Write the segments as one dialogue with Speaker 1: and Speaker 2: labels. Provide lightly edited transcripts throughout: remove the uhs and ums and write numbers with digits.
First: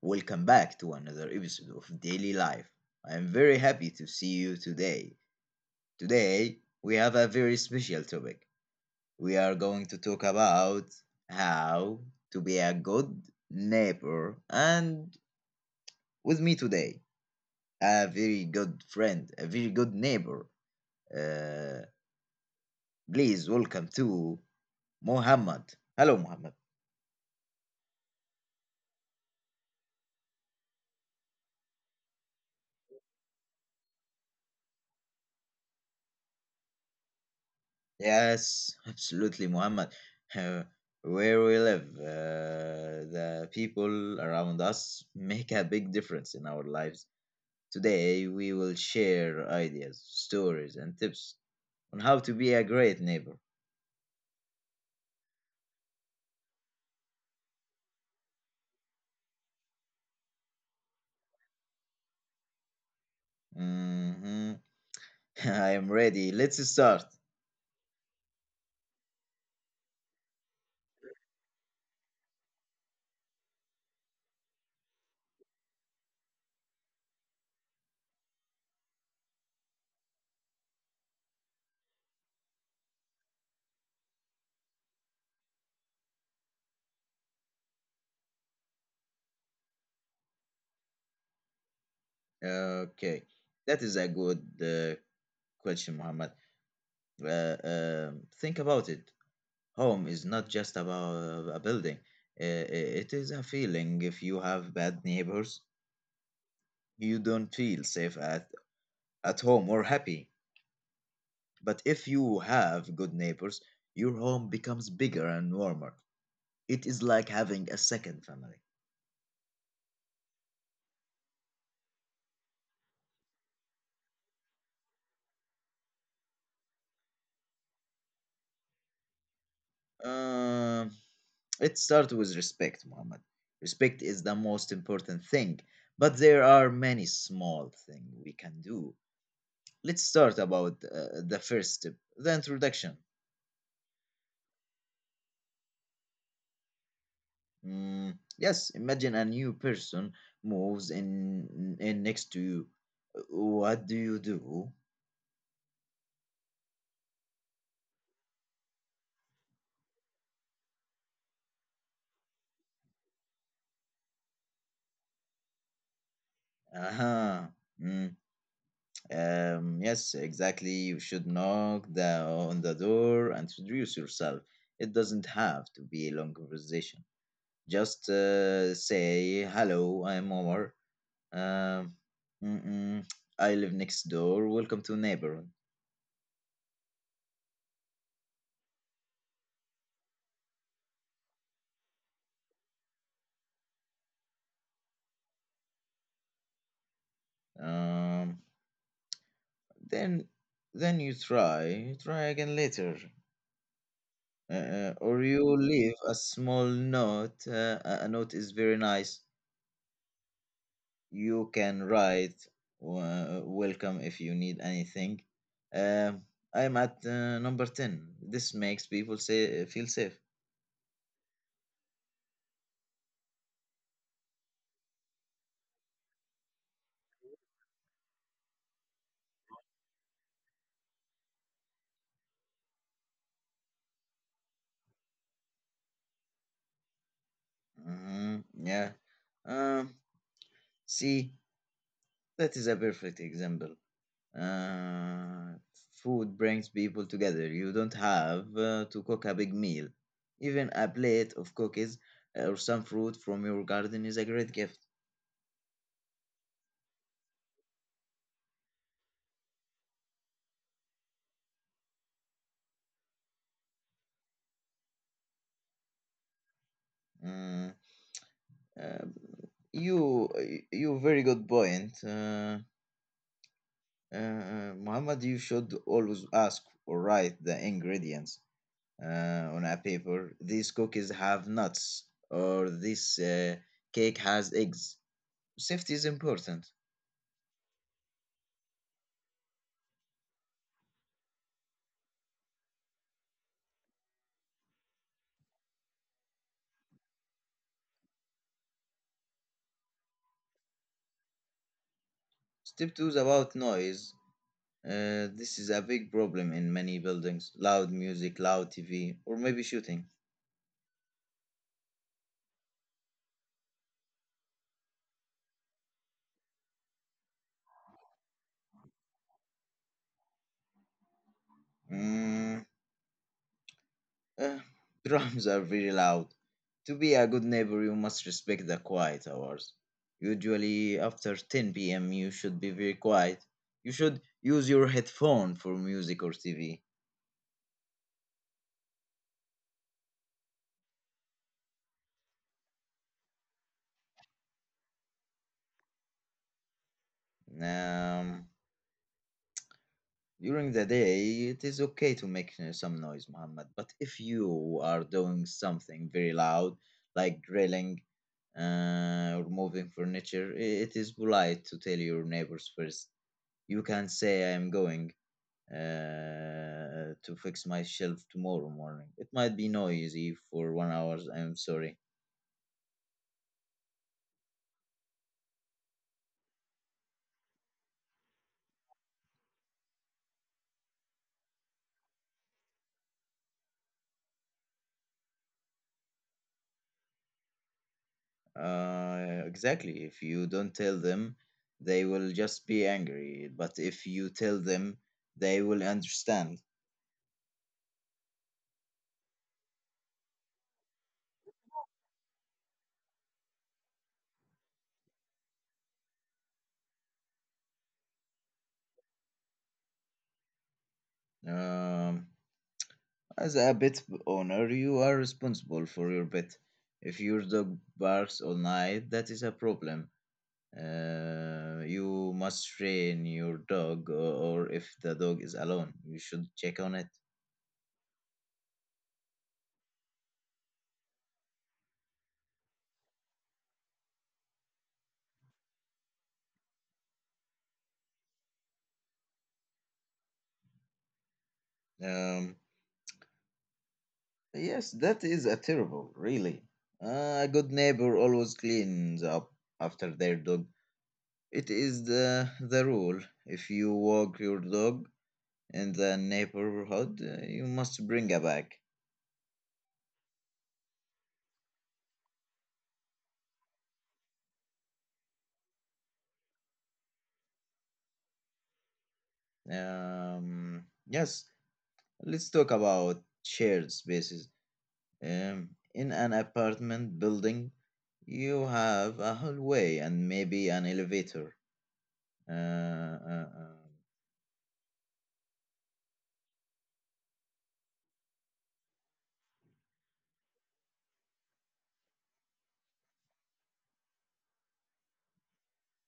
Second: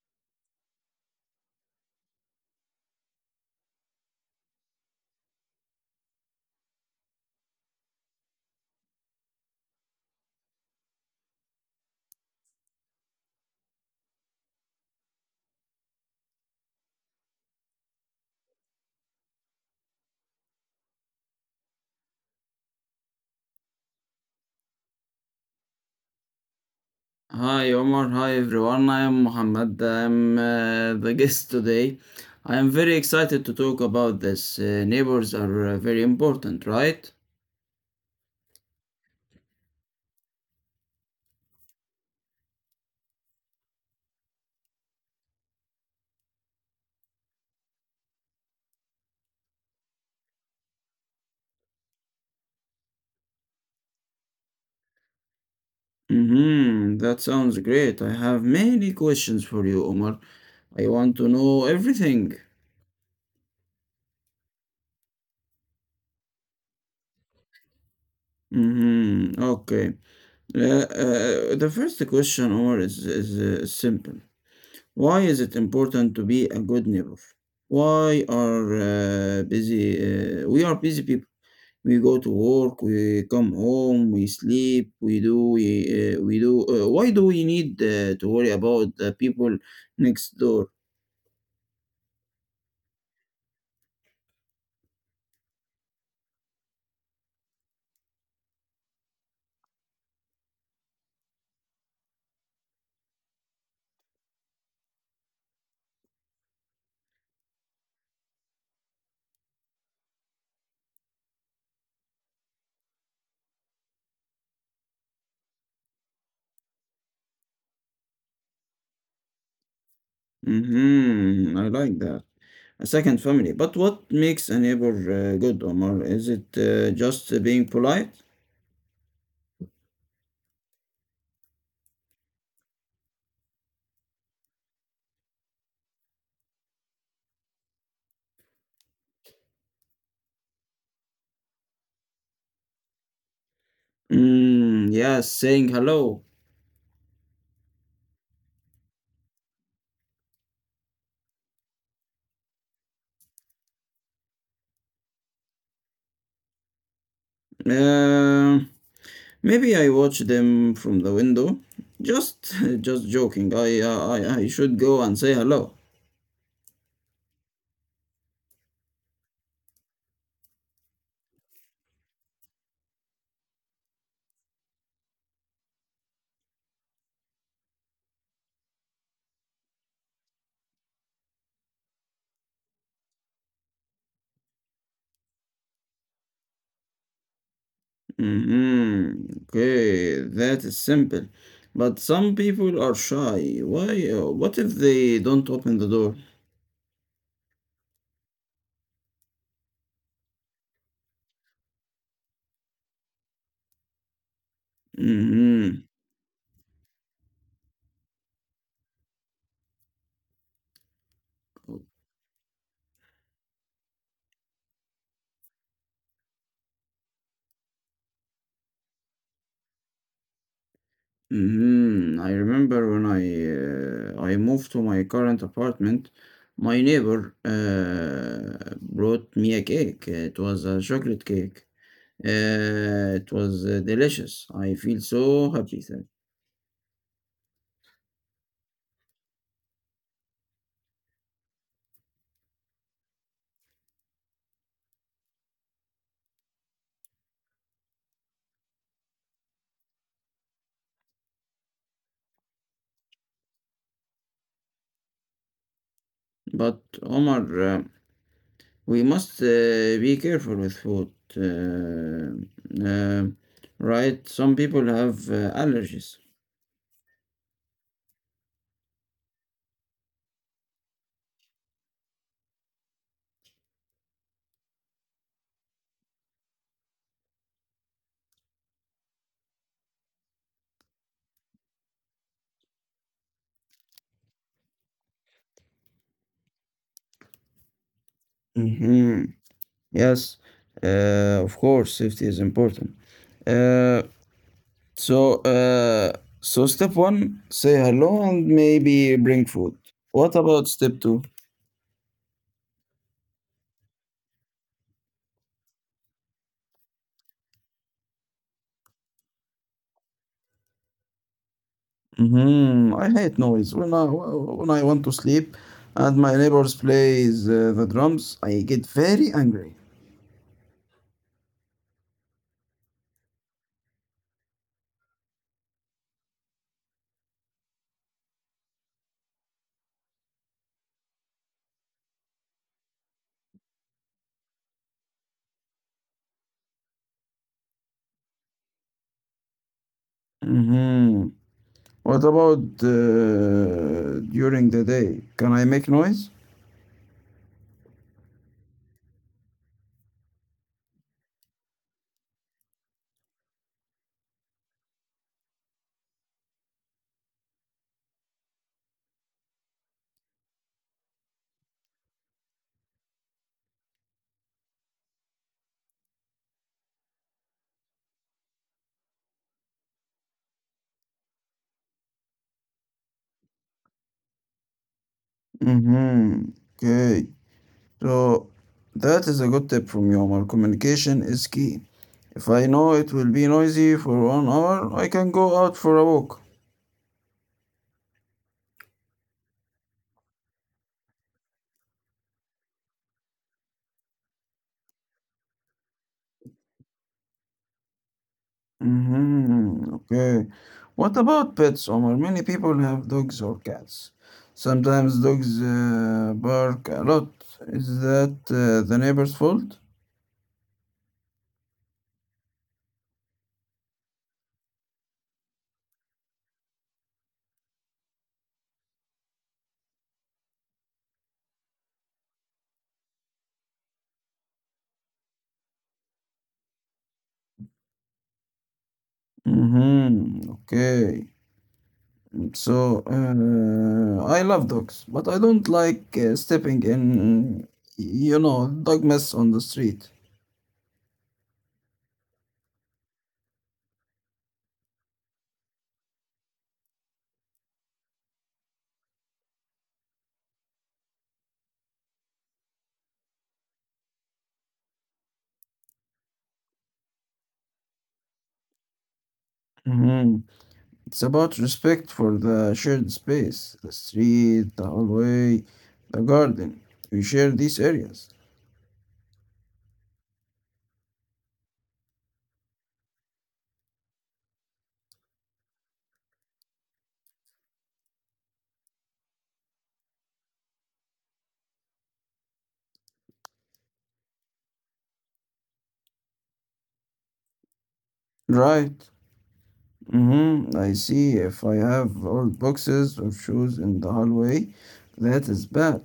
Speaker 1: Welcome back to another episode of Daily Life. I am very happy to see you today. Today, we have a very special topic. We are going to talk about how to be a good neighbor. And with me today, a very good friend, a very good neighbor. Uh, Please welcome to Muhammad. Hello, Muhammad.
Speaker 2: Hi Omar, hi everyone. I am Muhammad. I am the guest today. I am very excited to talk about this. Neighbors are very important, right?
Speaker 1: Yes, absolutely, Muhammad. Uh, where we live, the people around us make a big difference in our lives. Today, we will share ideas, stories, and tips on how to be a great neighbor.
Speaker 2: Mm-hmm. That sounds great. I have many questions for you, Omar. I want to know everything.
Speaker 1: Hmm. I am ready. Let's start.
Speaker 2: Mm-hmm. Okay. The first question, Omar, is simple. Why is it important to be a good neighbor? Why are busy? We are busy people. We go to work, we come home, we sleep, we do, we do. Why do we need to worry about the people next door?
Speaker 1: Okay, that is a good question, Muhammad. Think about it. Home is not just about a building. Uh, It is a feeling. If you have bad neighbors, you don't feel safe at home or happy. But if you have good neighbors, your home becomes bigger and warmer. It is like having a second family.
Speaker 2: Mm-hmm. I like that. A second family. But what makes a neighbor good, Omar? Is it just being polite?
Speaker 1: Um, it starts with respect, Muhammad. Respect is the most important thing, but there are many small things we can do. Let's start about the first step, the introduction.
Speaker 2: Mm, yeah, saying hello.
Speaker 1: Yes, imagine a new person moves in next to you. What do you do?
Speaker 2: Uh, Maybe I watch them from the window. Just, just joking. I should go and say hello.
Speaker 1: Uh-huh. Mm, yes, exactly. You should knock on the door and introduce yourself. It doesn't have to be a long conversation. Just say, hello, I'm Omar. Um, mm-mm, I live next door. Welcome to neighborhood.
Speaker 2: Mm-hmm. Okay, that is simple. But some people are shy. Why? What if they don't open the door?
Speaker 1: Um, then, then you try again later. Or you
Speaker 2: Mm-hmm.
Speaker 1: leave a small note. A note is very nice. You can write welcome if you need anything. Um, I'm at number 10. This makes people say feel safe.
Speaker 2: Mhm. I remember when I moved to my current apartment, my neighbor brought me a cake. It was a chocolate cake. It was delicious. I feel so happy then.
Speaker 1: Hmm, yeah. Um, See, that is a perfect example. Uh, Food brings people together. You don't have to cook a big meal. Even a plate of cookies or some fruit from your garden is a great gift.
Speaker 2: But Omar, we must be careful with food, uh, uh, right? Some people have allergies.
Speaker 1: Uh, uh, you you very good point. Muhammad, you should always ask or write the ingredients on a paper. These cookies have nuts, or this cake has eggs. Safety is important.
Speaker 2: Hmm. Yes, of course, safety is important. Uh. So, step one, say hello and maybe bring food. What about step 2?
Speaker 1: Step two is about noise. This is a big problem in many buildings. Loud music, loud TV, or maybe shooting.
Speaker 2: Mm-hmm. I hate noise. When I want to sleep, and my neighbors plays the drums, I get very angry.
Speaker 1: Mm, uh, Drums are very loud. To be a good neighbor, you must respect the quiet hours. Usually, after 10 p.m., you should be very quiet. You should use your headphone for music or TV.
Speaker 2: Hmm. What about during the day? Can I make noise?
Speaker 1: Um, During the day, it is okay to make some noise, Muhammad. But if you are doing something very loud, like drilling or moving furniture, it is polite to tell your neighbors first. You can say, I'm going to fix my shelf tomorrow morning. It might be noisy for 1 hour. I'm sorry.
Speaker 2: Hmm. Okay. So that is a good tip from you, Omar. Communication is key. If I know it will be noisy for 1 hour, I can go out for a walk.
Speaker 1: Exactly. If you don't tell them, they will just be angry. But if you tell them, they will understand.
Speaker 2: Mm-hmm. Okay. What about pets, Omar? Many people have dogs or cats. Sometimes dogs bark a lot. Is that the neighbor's fault?
Speaker 1: Um, as a pet owner, you are responsible for your pet. If your dog barks all night, that is a problem. You must train your dog, or if the dog is alone, you should check on it.
Speaker 2: Mm-hmm. Okay. So, I love dogs, but I don't like stepping in dog mess on the street.
Speaker 1: Um, yes, that is a terrible, really. A good neighbor always cleans up after their dog. It is the rule. If you walk your dog in the neighborhood, you must bring a bag.
Speaker 2: Mhm. It's about respect for the shared space, the street, the hallway, the garden. We share these areas.
Speaker 1: Yes, let's talk about shared spaces. In an apartment building, you have a hallway and maybe an elevator. Uh, uh, uh,
Speaker 2: Right. Mm-hmm. I see. If I have old boxes or shoes in the hallway, that is bad.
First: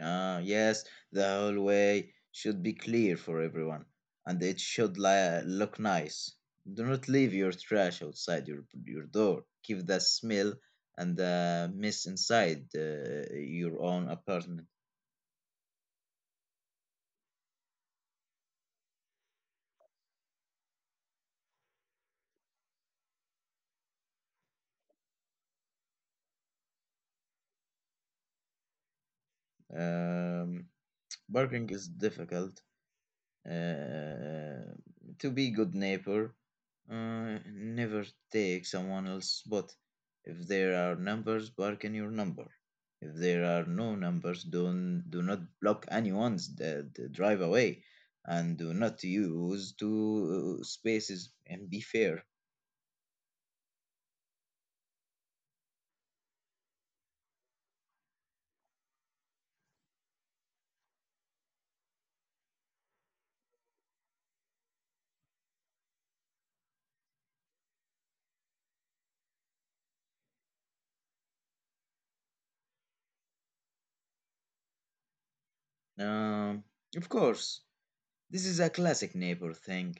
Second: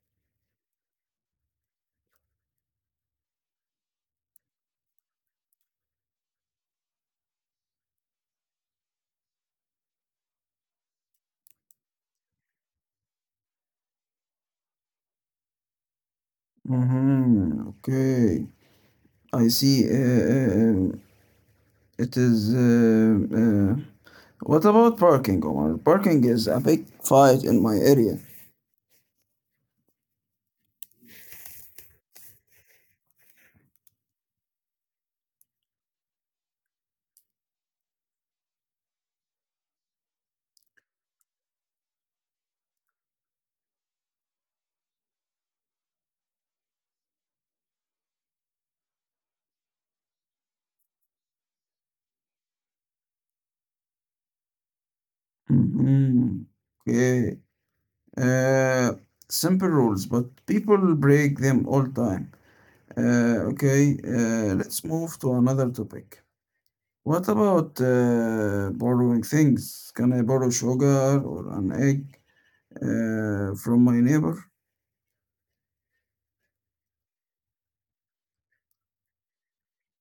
Speaker 1: yes, the hallway should be clear for everyone and it should look nice. Do not leave your trash outside your door. Keep the smell and the mess inside your own apartment.
Speaker 2: Mm-hmm. Okay. I see. It is. Uh, uh, What about parking, Omar? Parking is a big fight in my area.
Speaker 1: Um, Barking is difficult. Uh, to be good neighbor, never take someone else's spot. If there are numbers, bark in your number. If there are no numbers, don't do not block anyone's the drive away, and do not use two spaces and be fair.
Speaker 2: Mhm. Okay. Uh, Simple rules, but people break them all time. Okay. Let's move to another topic. What about borrowing things? Can I borrow sugar or an egg from my neighbor?
Speaker 1: Um, of course, this is a classic neighbor thing.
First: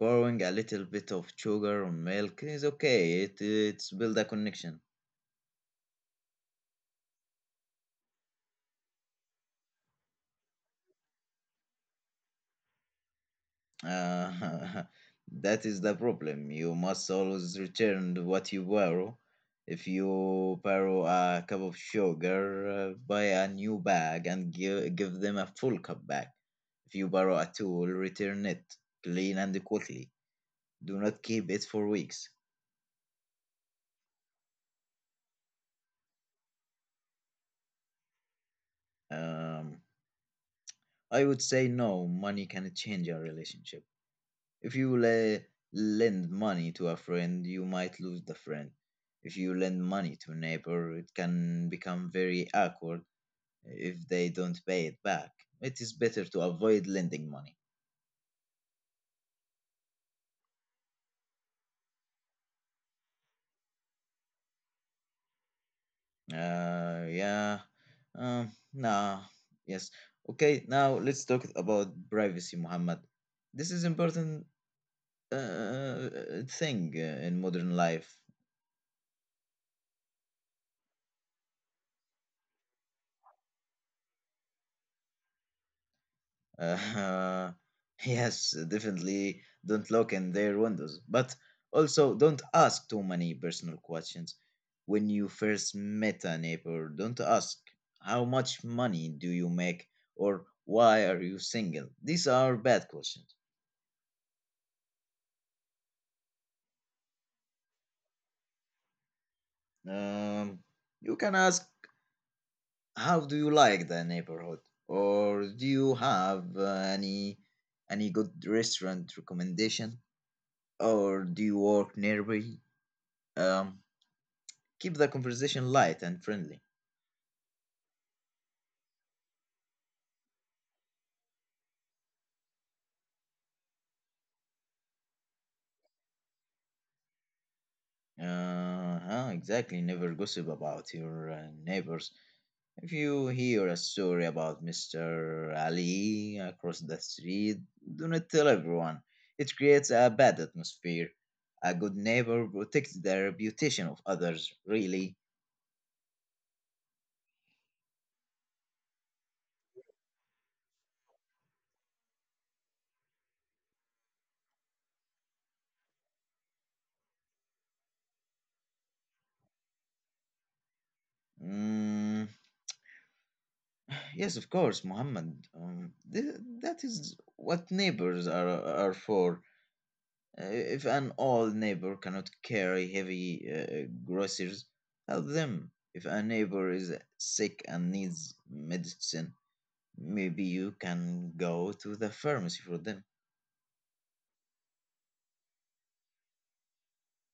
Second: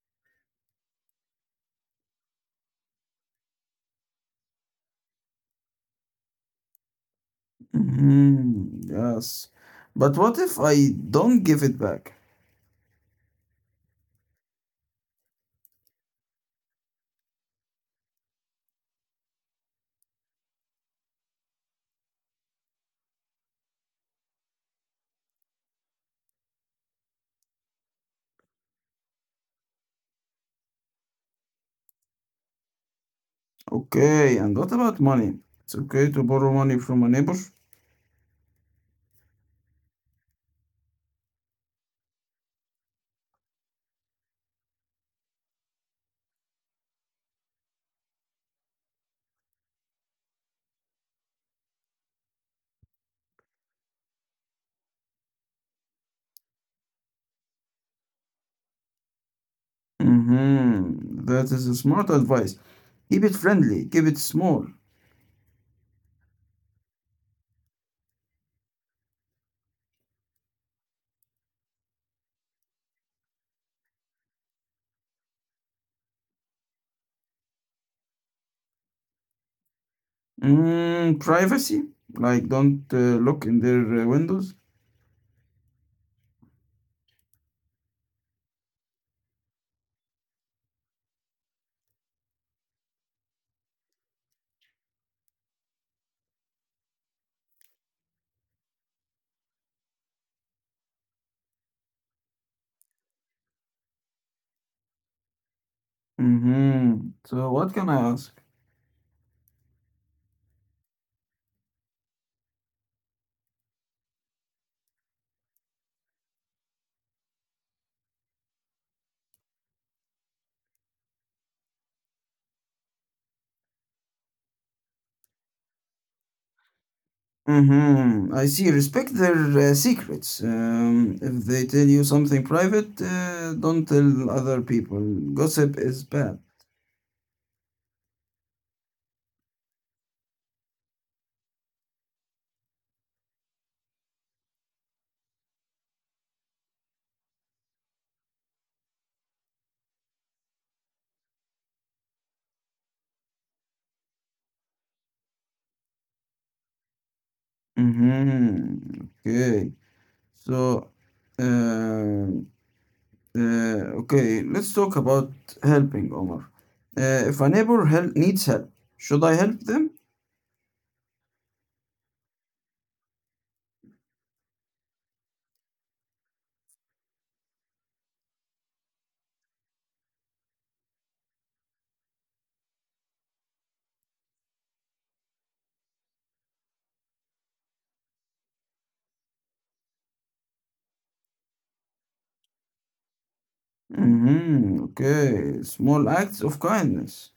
Speaker 1: Borrowing a little bit of sugar or milk is okay. It's build a connection.
Speaker 2: Mhm, yes. But what if I don't give it back?
Speaker 1: Uh, that is the problem. You must always return to what you borrow. If you borrow a cup of sugar, buy a new bag and give them a full cup back. If you borrow a tool, return it clean and quickly. Do not keep it for weeks.
Speaker 2: Okay, and what about money? It's okay to borrow money from a neighbor?
Speaker 1: Um, I would say no, money can change a relationship. If you lend money to a friend, you might lose the friend. If you lend money to a neighbor, it can become very awkward if they don't pay it back. It is better to avoid lending money.
Speaker 2: Mm-hmm. That is a smart advice. Keep it friendly, keep it small.
Speaker 1: Yeah. Nah. Yes. Okay, now let's talk about privacy, Muhammad. This is important thing in modern life.
Speaker 2: Mm, privacy? Like don't look in their windows?
Speaker 1: Uh, yes, definitely don't look in their windows, but also don't ask too many personal questions. When you first met a neighbor, don't ask how much money do you make or why are you single. These are bad questions.
Speaker 2: Mm-hmm. So what can I ask?
Speaker 1: Um, you can ask how do you like the neighborhood or do you have any good restaurant recommendation or do you work nearby? Um, Keep the conversation light and friendly.
Speaker 2: Mm-hmm. I see. Respect their secrets. If they tell you something private, don't tell other people. Gossip is bad.
Speaker 1: Uh-huh, exactly. Never gossip about your neighbors. If you hear a story about Mr. Ali across the street, do not tell everyone. It creates a bad atmosphere. A good neighbor protects the reputation of others, really.
Speaker 2: Mm-hmm. Okay. So, um, uh, okay, let's talk about helping Omar. If a neighbor needs help, should I help them?
Speaker 1: Mm, yes, of course, Muhammad. That is what neighbors are for. If an old neighbor cannot carry heavy groceries, help them. If a neighbor is sick and needs medicine, maybe you can go to the pharmacy for them.
Speaker 2: Mm-hmm. Okay, small acts of kindness.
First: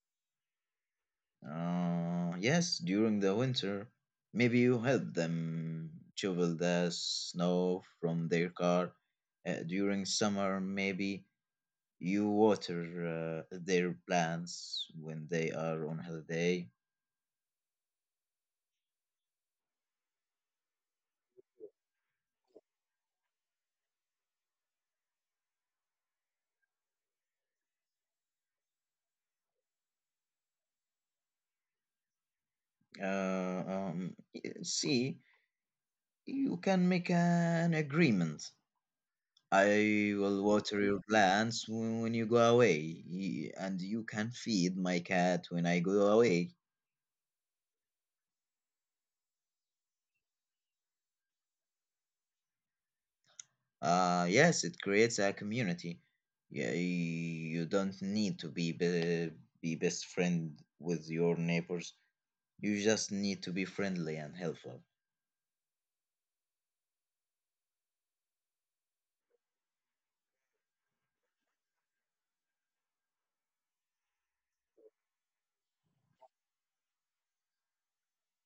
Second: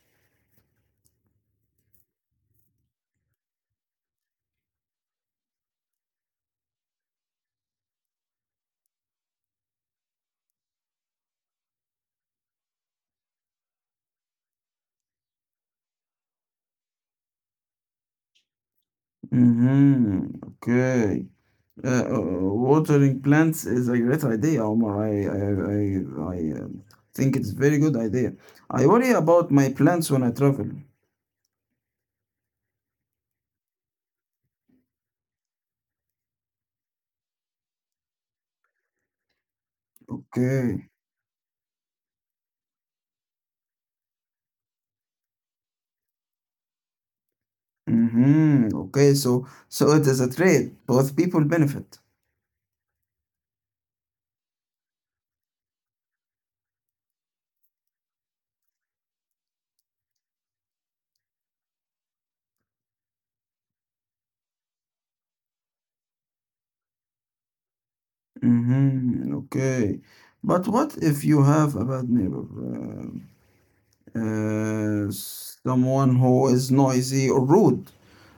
Speaker 1: Yes, during the winter, maybe you help them shovel the snow from their car. During summer, maybe you water their plants when they are on holiday.
Speaker 2: Mm-hmm. Okay. Uh, uh, Watering plants is a great idea, Omar. I, I think it's very good idea. I worry about my plants when I travel.
Speaker 1: Uh, um, See, you can make an agreement. I will water
Speaker 2: Okay.
Speaker 1: your plants when you go away, and you can feed my cat when I go away.
Speaker 2: Mhm. Okay, so it is a trade. Both people benefit.
Speaker 1: Yes, it creates a community. Yeah, you don't need to be best friend with your neighbors. You just need to be friendly and helpful.
Speaker 2: Mhm. Okay. But what if you have a bad neighbor? Someone who is noisy or rude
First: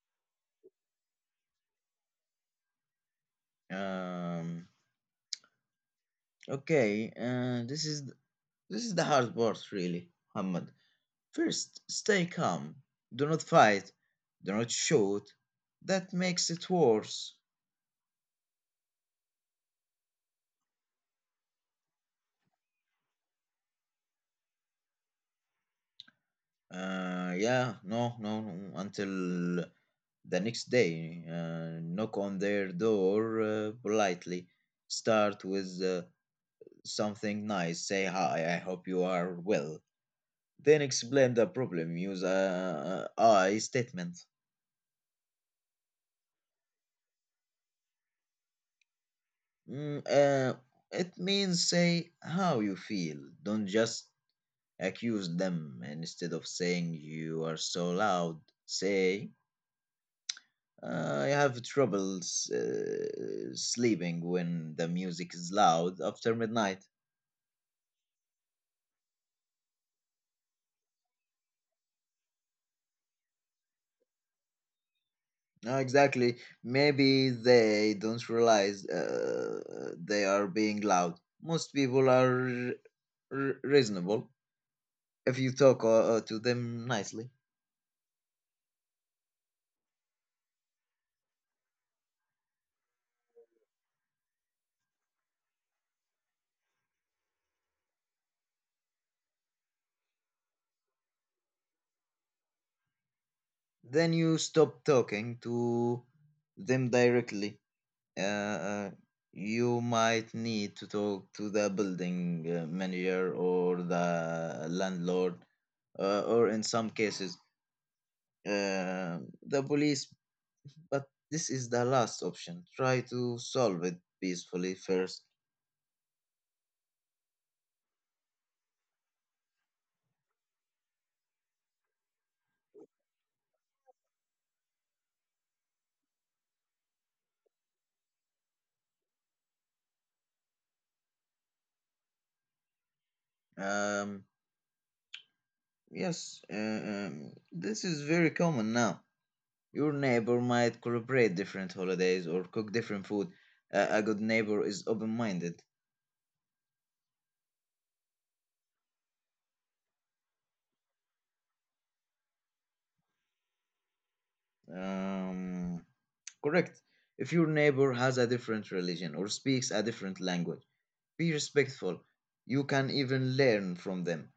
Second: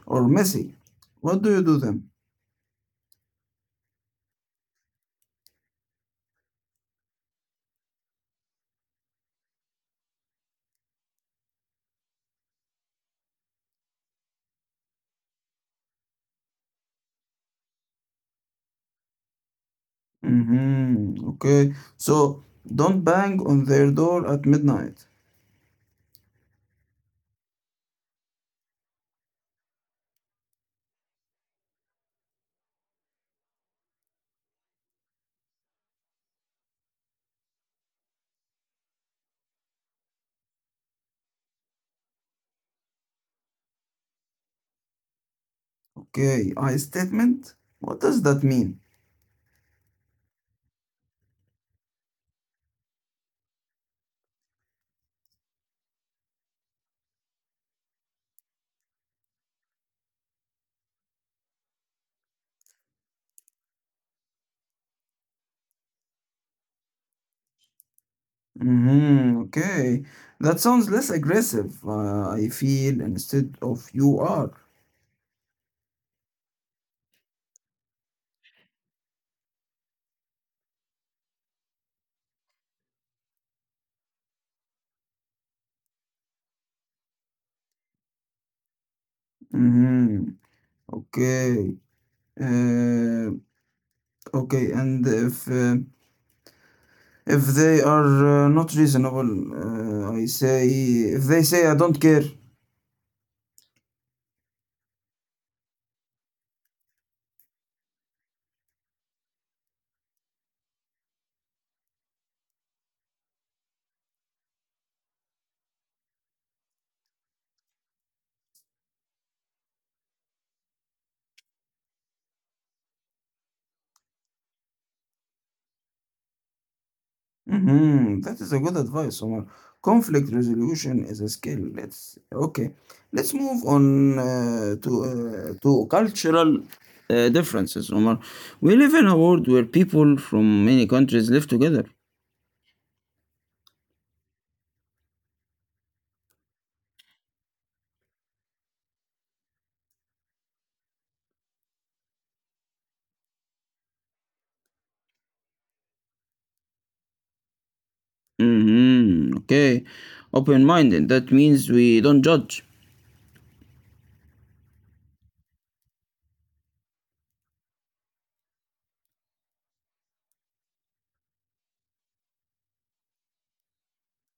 Speaker 2: or messy. What do you do then?
Speaker 1: Um, okay, this is the hard part, really, Hamad. First, stay calm. Do not fight. Do not shoot. That makes it worse.
Speaker 2: Mhm. Okay. So don't bang on their door at midnight.
Speaker 1: Yeah, no, no, no. Until the next day, knock on their door politely. Start with something nice. Say hi. I hope you are well. Then explain the problem. Use a I statement.
Speaker 2: Okay. I statement. What does that mean?
Speaker 1: Mm, uh, it means say how you feel. Don't just accuse them, and instead of saying you are so loud, say I have trouble sleeping when the music is loud after midnight.
Speaker 2: Mm-hmm. Okay. That sounds less aggressive, I feel, instead of you are.
Speaker 1: No, exactly. Maybe they don't realize they are being loud. Most people are reasonable if you talk to them nicely.
Speaker 2: Mm-hmm. Okay. Uh, okay. And if they are not reasonable, I say if they say I don't care.
Speaker 1: Then you stop talking to them directly. uh, you might need to talk to the building manager or the landlord, or in some cases, uh, the police. But this is the last option. Try to solve it peacefully first.
Speaker 2: Mhm, that is a good advice, Omar. Conflict resolution is a skill. Let's okay. Let's move on to cultural differences, Omar. We live in a world where people from many countries live together.
Speaker 1: Um, yes, this is very common now. Your neighbor might celebrate different holidays or cook different food. A good neighbor is open minded.
Speaker 2: Mm-hmm. Okay. Open-minded. That means we don't judge.
Speaker 1: Um, Correct. If your neighbor has a different religion or speaks a different language, be respectful. You can even learn from them.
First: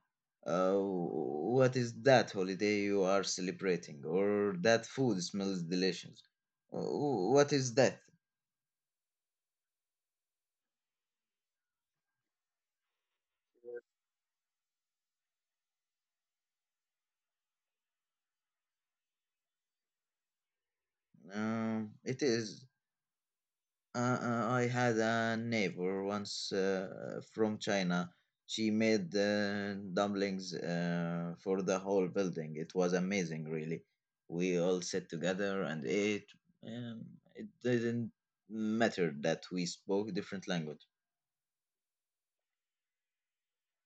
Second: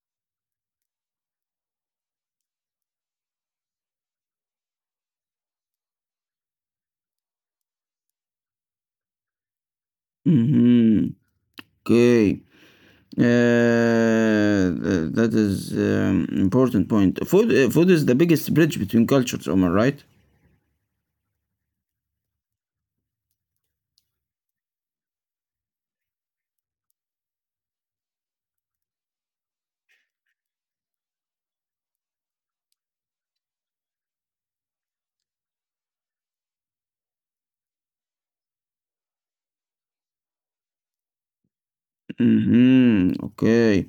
Speaker 1: What is that holiday you are celebrating? Or that food smells delicious? Uh, What is that?
Speaker 2: Mm-hmm. Okay. That is important point. Food is the biggest bridge between cultures, Omar, right?
Speaker 1: It is. I had a neighbor once from China. She made dumplings for the whole building. It was amazing, really. We all sat together and ate. Um, it didn't matter that we spoke different language.
Speaker 2: Hmm. Okay.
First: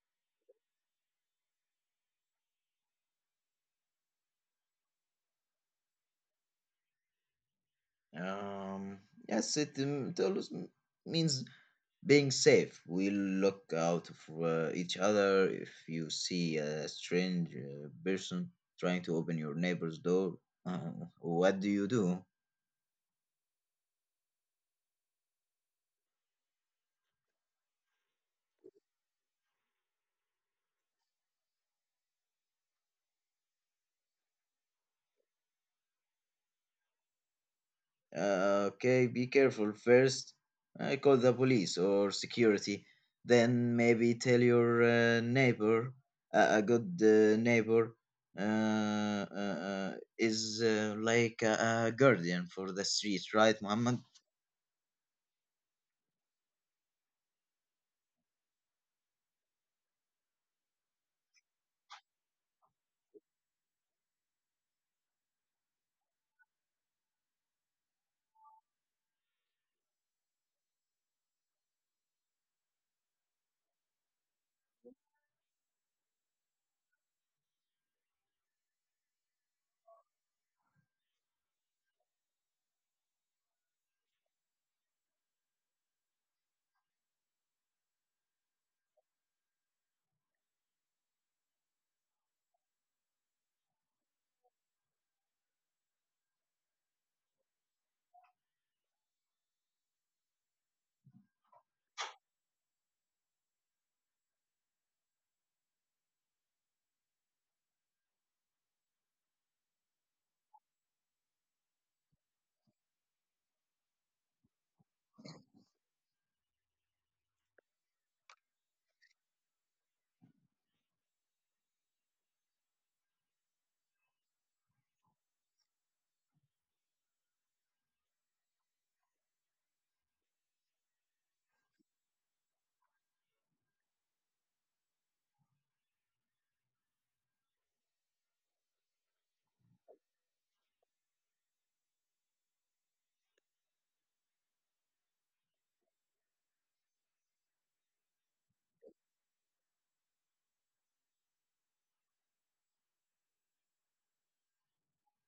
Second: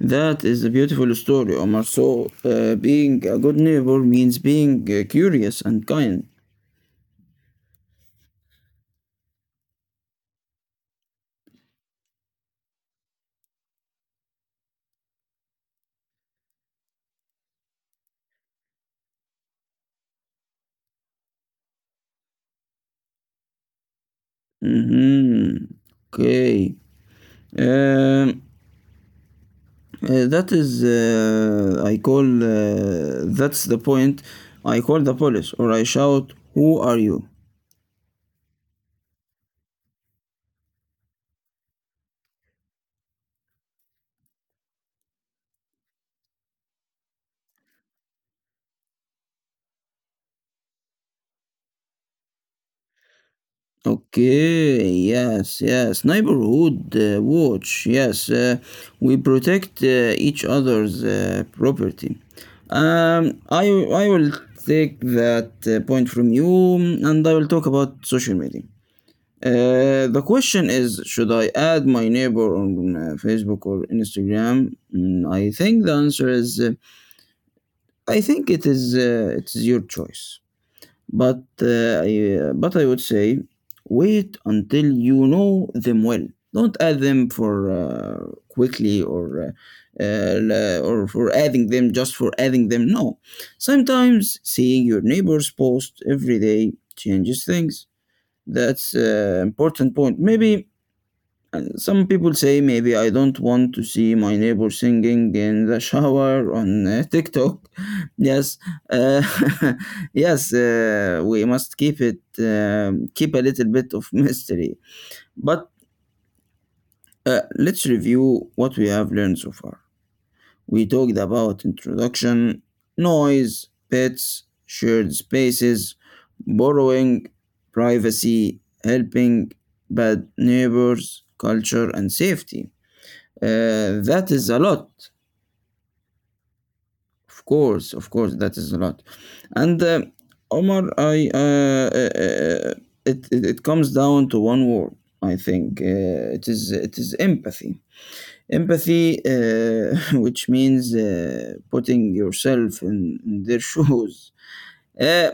Speaker 2: That is a beautiful story, Omar. So, being a good neighbor means being curious and kind.
Speaker 1: Um, yes, it always means being safe. We look out for each other. If you see a strange person trying to open your neighbor's door, uh, what do you do?
Speaker 2: Hmm. Okay. Um, that is, that's the point. I call the police or I shout, who are you?
Speaker 1: Okay, be careful. First, I call the police or security. Then maybe tell your neighbor, a good neighbor. Is like a guardian for the street, right, Muhammad?
Speaker 2: Okay, yes, yes. Neighborhood watch, yes. We protect each other's property. Um, I, I will take that point from you and I will talk about social media. The question is, should I add my neighbor on Facebook or Instagram? I think the answer is, I think it is your choice. But I would say, wait until you know them well. Don't add them for quickly or or for adding them just for adding them. No, sometimes seeing your neighbor's post every day changes things. That's an important point. Maybe and some people say maybe I don't want to see my neighbor singing in the shower on TikTok. Yes, uh, yes, we must keep a little bit of mystery. But let's review what we have learned so far. We talked about introduction, noise, pets, shared spaces, borrowing, privacy, helping, bad neighbors, culture, and safety. That is a lot. Of course, that is a lot. And Omar, I it, it it comes down to one word. I think it is empathy. Empathy, which means putting yourself in their shoes. Uh,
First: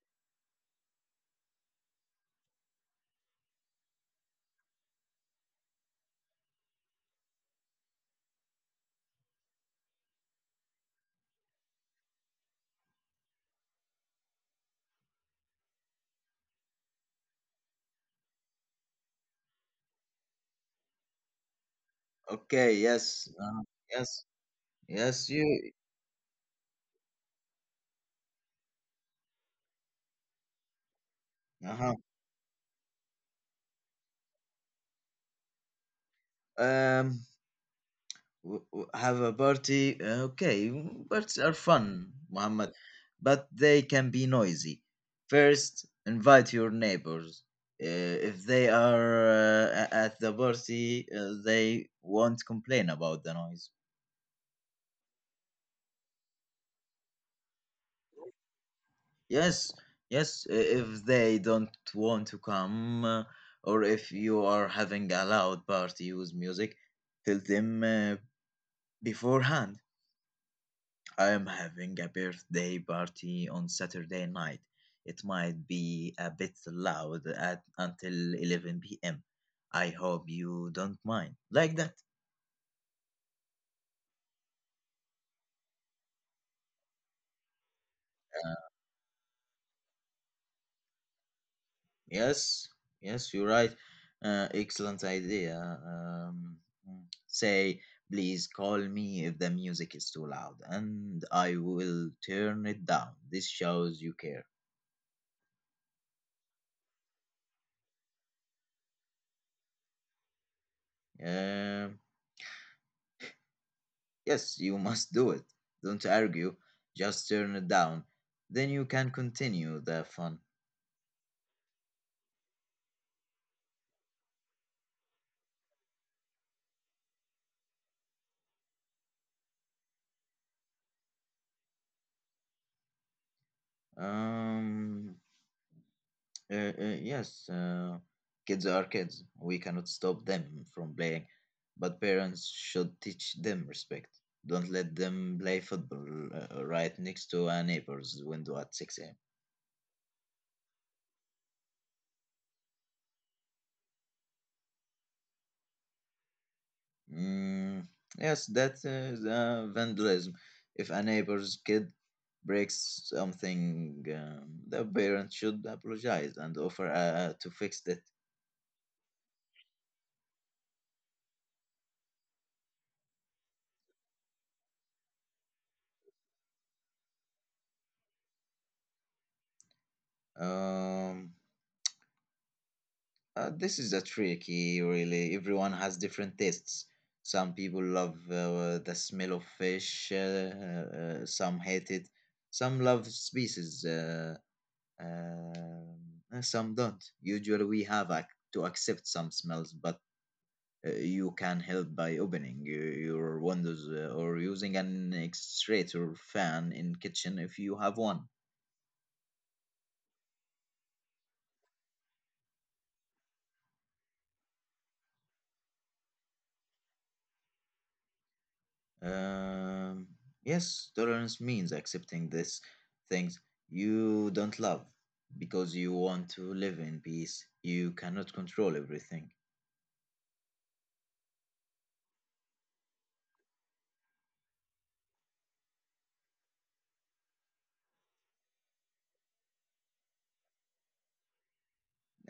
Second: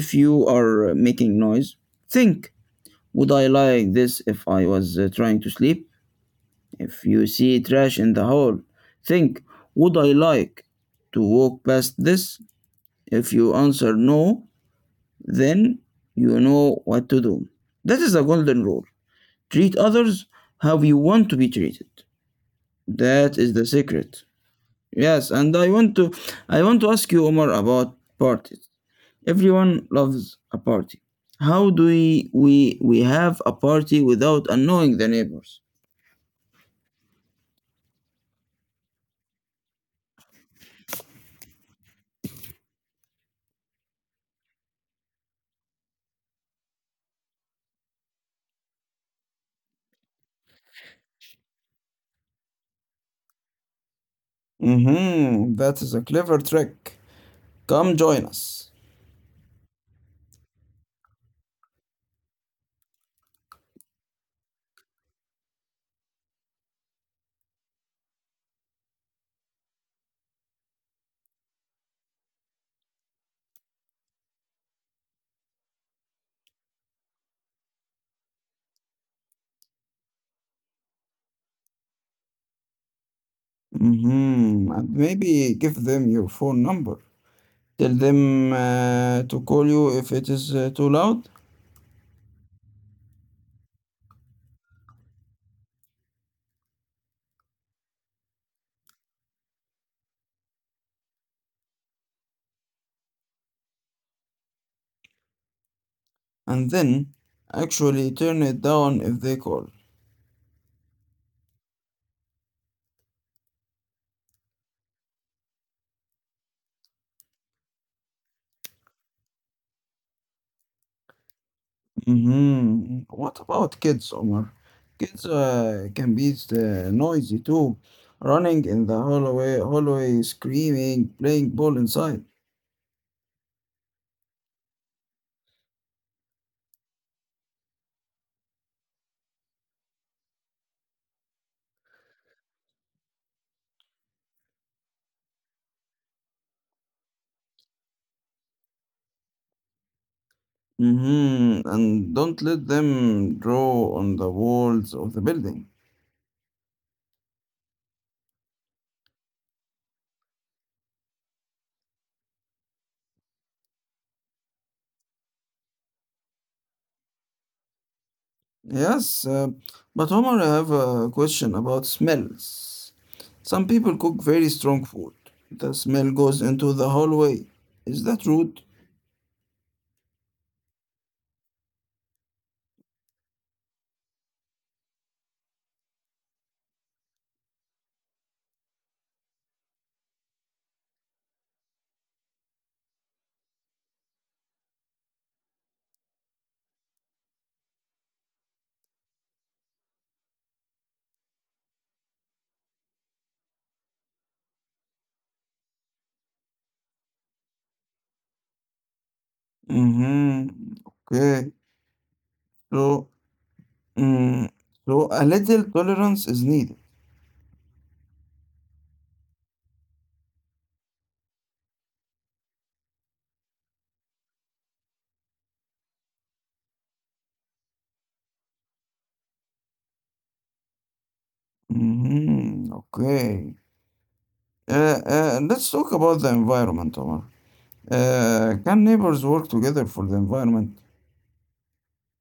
Speaker 2: if you are making noise, think: would I like this if I was trying to sleep? If you see trash in the hall, think, would I like to walk past this? If you answer no, then you know what to do. That is the golden rule. Treat others how you want to be treated.
Speaker 1: Okay, yes,
Speaker 2: That is the secret.
Speaker 1: yes,
Speaker 2: Yes,
Speaker 1: yes. You
Speaker 2: and I want to ask you Omar about parties. Everyone loves a party. How do
Speaker 1: Uh-huh.
Speaker 2: we have a party without annoying the neighbors?
Speaker 1: Um, have a party. Okay, parties are fun, Muhammad, but they can be noisy. First, invite your neighbors. Uh, if they are at the party, they won't complain about the noise.
Speaker 2: Mm-hmm. That is a clever trick. Come join us.
Speaker 1: Yes, yes, if they don't want to come, or if you are having a loud party with music, tell them beforehand. I am having a birthday party on Saturday night. It might be a bit loud at until 11 p.m. I hope you don't mind. Like that.
Speaker 2: Hmm. And maybe give them your phone number. Tell them to call you if it is too loud.
Speaker 1: Yes, yes, you're right. Excellent idea. Mm. Say, please call me if the music is too loud, and I will turn it down. This shows you care.
Speaker 2: And then actually turn it down if they call.
Speaker 1: Um, Yes, you must do it. Don't argue, just turn it down. Then you can continue the fun.
Speaker 2: Hmm. What about kids, Omar? Kids can be noisy too. Running in the hallway, screaming, playing ball inside.
Speaker 1: Um, yes, kids are kids. We cannot stop them from playing, but parents should teach them respect. Don't let them play football right next to a neighbor's window at 6 a.m.
Speaker 2: Hmm. And don't let them draw on the walls of the building.
Speaker 1: Mm, yes, that is vandalism. If a neighbor's kid breaks something, the parent should apologize and offer to fix it.
Speaker 2: Yes, but Omar, I have a question about smells. Some people cook very strong food. The smell goes into the hallway. Is that rude?
Speaker 1: Um, this is a tricky, really. Everyone has different tastes. Some people love the smell of fish, some hate it, some love species, um, and some don't. Usually, we have to accept some smells, but you can help by opening your windows or using an extractor fan in kitchen if you have one.
Speaker 2: Mm-hmm. Okay. So, mm, so a little tolerance is needed.
Speaker 1: Um, yes, tolerance means accepting these things you don't love because you want to live in peace. You cannot control everything.
Speaker 2: Mm-hmm. Okay. Let's talk about the environment, Omar. Can neighbors work together for the environment?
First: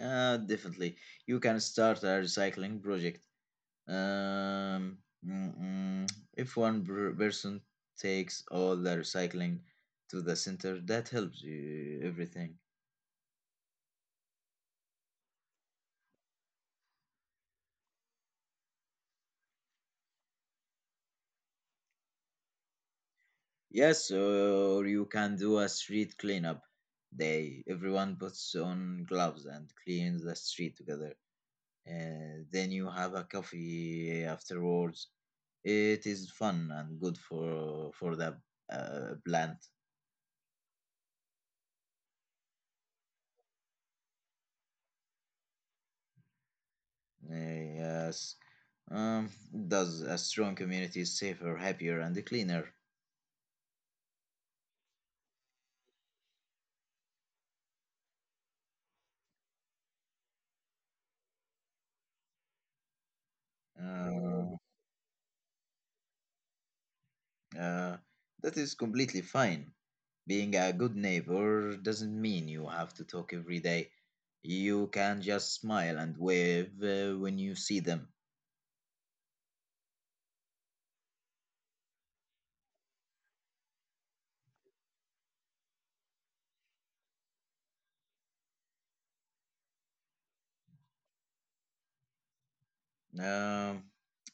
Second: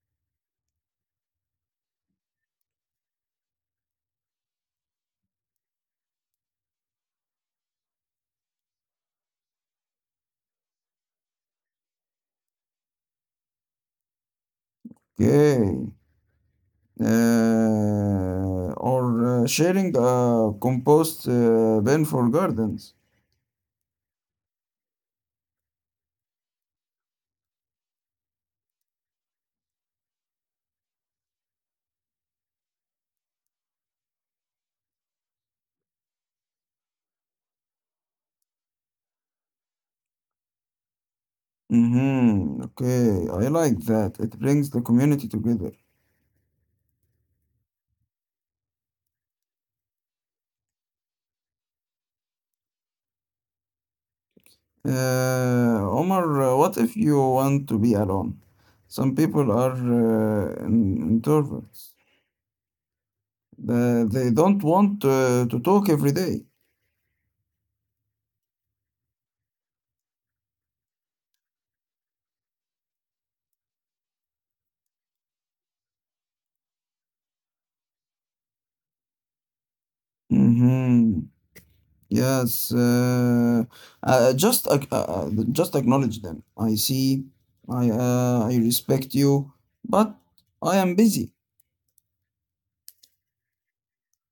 Speaker 1: Definitely, you can start a recycling project. Um, mm, mm, if one person takes all the recycling to the center, that helps you, everything.
Speaker 2: Okay. Or sharing a compost bin for gardens.
Speaker 1: Yes, or you can do a street cleanup day. Everyone puts on gloves and cleans the street together. Then you have a coffee afterwards. It is fun and good for the plant.
Speaker 2: Mm-hmm. Okay, I like that. It brings the community together.
Speaker 1: Yes. Um, does a strong community is safer, happier, and cleaner?
Speaker 2: Omar, what if you want to be alone? Some people are introverts. They
Speaker 1: Uh,
Speaker 2: don't want to talk every day.
Speaker 1: uh, that is completely fine. Being a good neighbor doesn't mean you have to talk every day. You can just smile and wave when you see them.
Speaker 2: Mm-hmm. Yes. Just acknowledge them. I see. I respect you, but I am busy.
Speaker 1: Um,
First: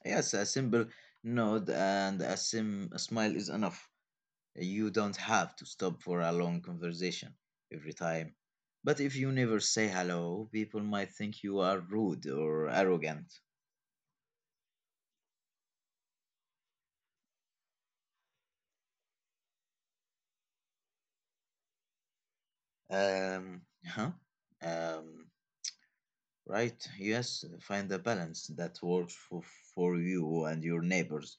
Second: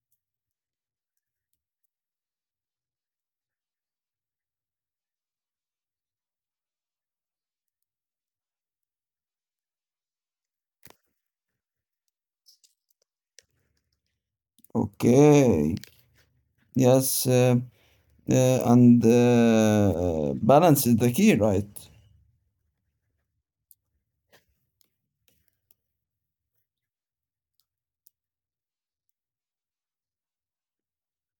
Speaker 1: yes, a simple nod and a smile is enough. You don't have to stop for a long conversation every time. But if you never say hello, people might think you are rude or arrogant.
Speaker 2: Okay. Yes. Uh, and balance is the key, right?
Speaker 1: Huh? Um, right, yes, find a balance that works for you and your neighbors.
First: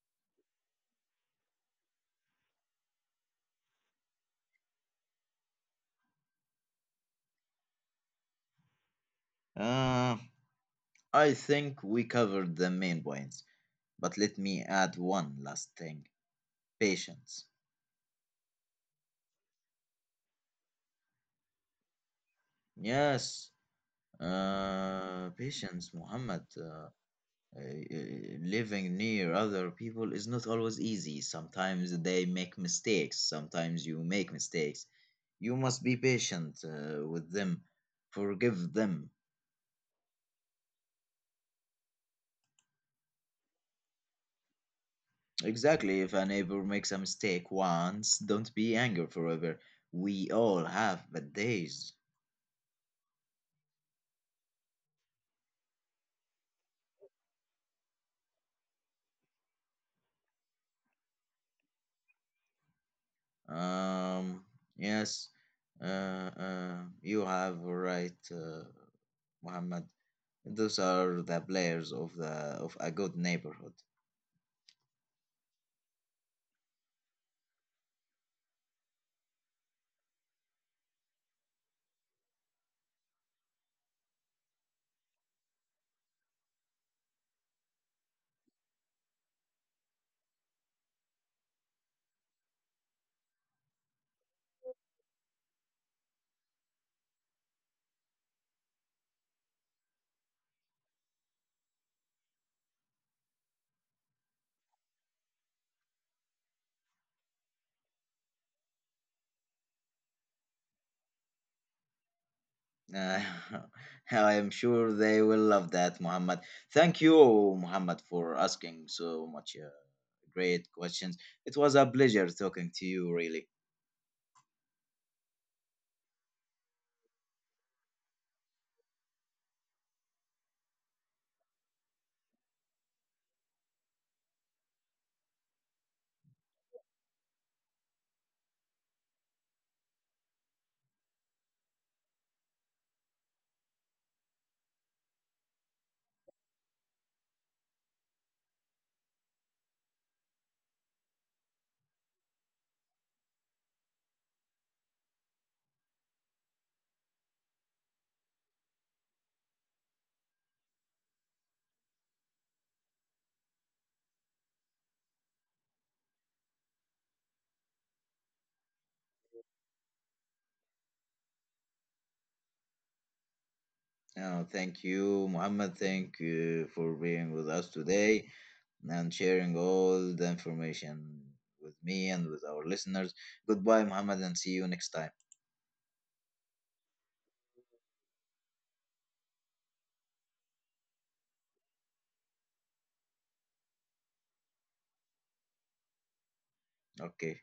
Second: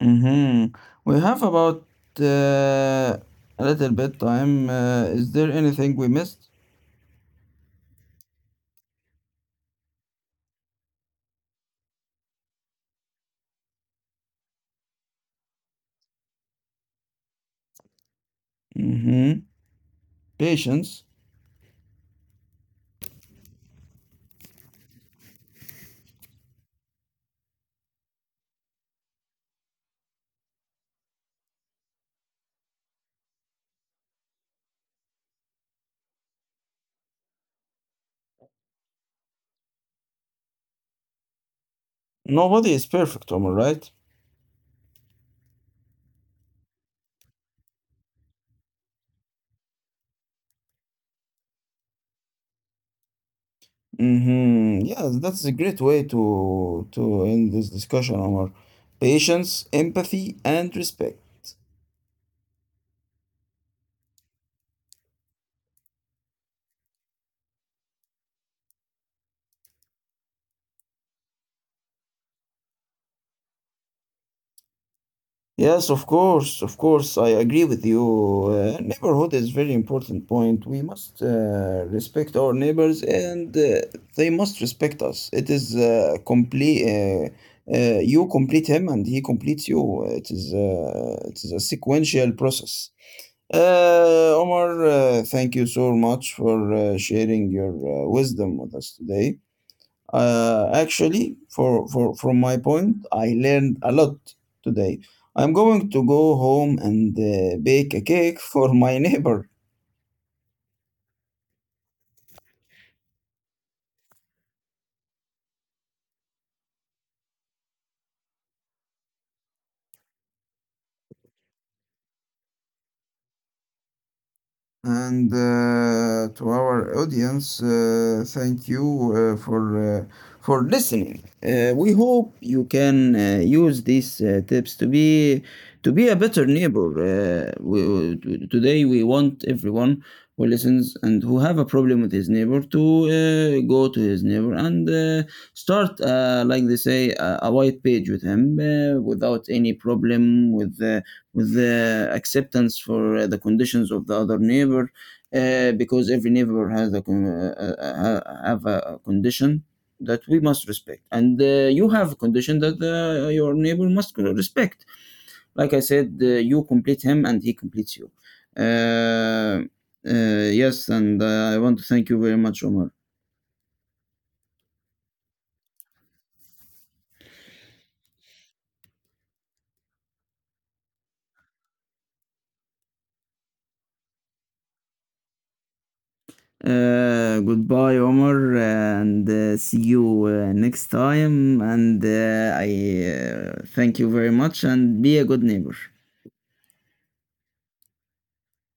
Speaker 2: Mm-hmm. We have about uh, a little bit time. Is there anything we missed?
Speaker 1: Uh, I think we covered the main points, but let me add one last thing: patience.
Speaker 2: Mm-hmm. Patience.
Speaker 1: Yes, patience, Muhammad. Uh, Living near other people is not always easy. Sometimes they make mistakes, sometimes you make mistakes. You must be patient with them, forgive them.
Speaker 2: Nobody is perfect, Omar, right?
Speaker 1: Exactly, if a neighbor makes a mistake once, don't be angry forever. We all have bad days.
Speaker 2: Hmm. Yeah, that's a great way to end this discussion, Omar. Patience, empathy, and respect.
Speaker 1: Um, yes, uh, uh, you have right, Muhammad. Those are the players of a good neighborhood.
Speaker 2: Yes, of course, I agree with you. Neighborhood is very important point. We must respect our neighbors, and they must respect us. It is complete. You complete him, and he completes you. It is a sequential process. Omar, thank you so much for sharing your wisdom with us today. Actually, for from my point, I learned a lot today. I'm going to go home and bake a cake for my neighbor.
Speaker 1: Uh, I am sure they will love that, Muhammad. Thank you, Muhammad, for asking so much great questions. It was a pleasure talking to you, really.
Speaker 2: And to our audience, thank you for listening. We hope you can use these tips to be a better neighbor. Today, we want everyone who listens and who have a problem with his neighbor to go to his neighbor and start, like they say, a white page with him without any problem with. With the acceptance for the conditions of the other neighbor, because every neighbor has have a condition that we must respect, and you have a condition that your neighbor must respect. Like I said, you complete him and he completes you. uh, yes, and I want to thank you very much, Omar.
Speaker 1: Oh, thank you, Muhammad. Thank you for being with us today and sharing all the information with me and with our listeners. Goodbye, Muhammad, and see you next time.
Speaker 2: Goodbye, Omar, and see you next time. And I thank you very much, and be a good neighbor.
Speaker 1: Okay.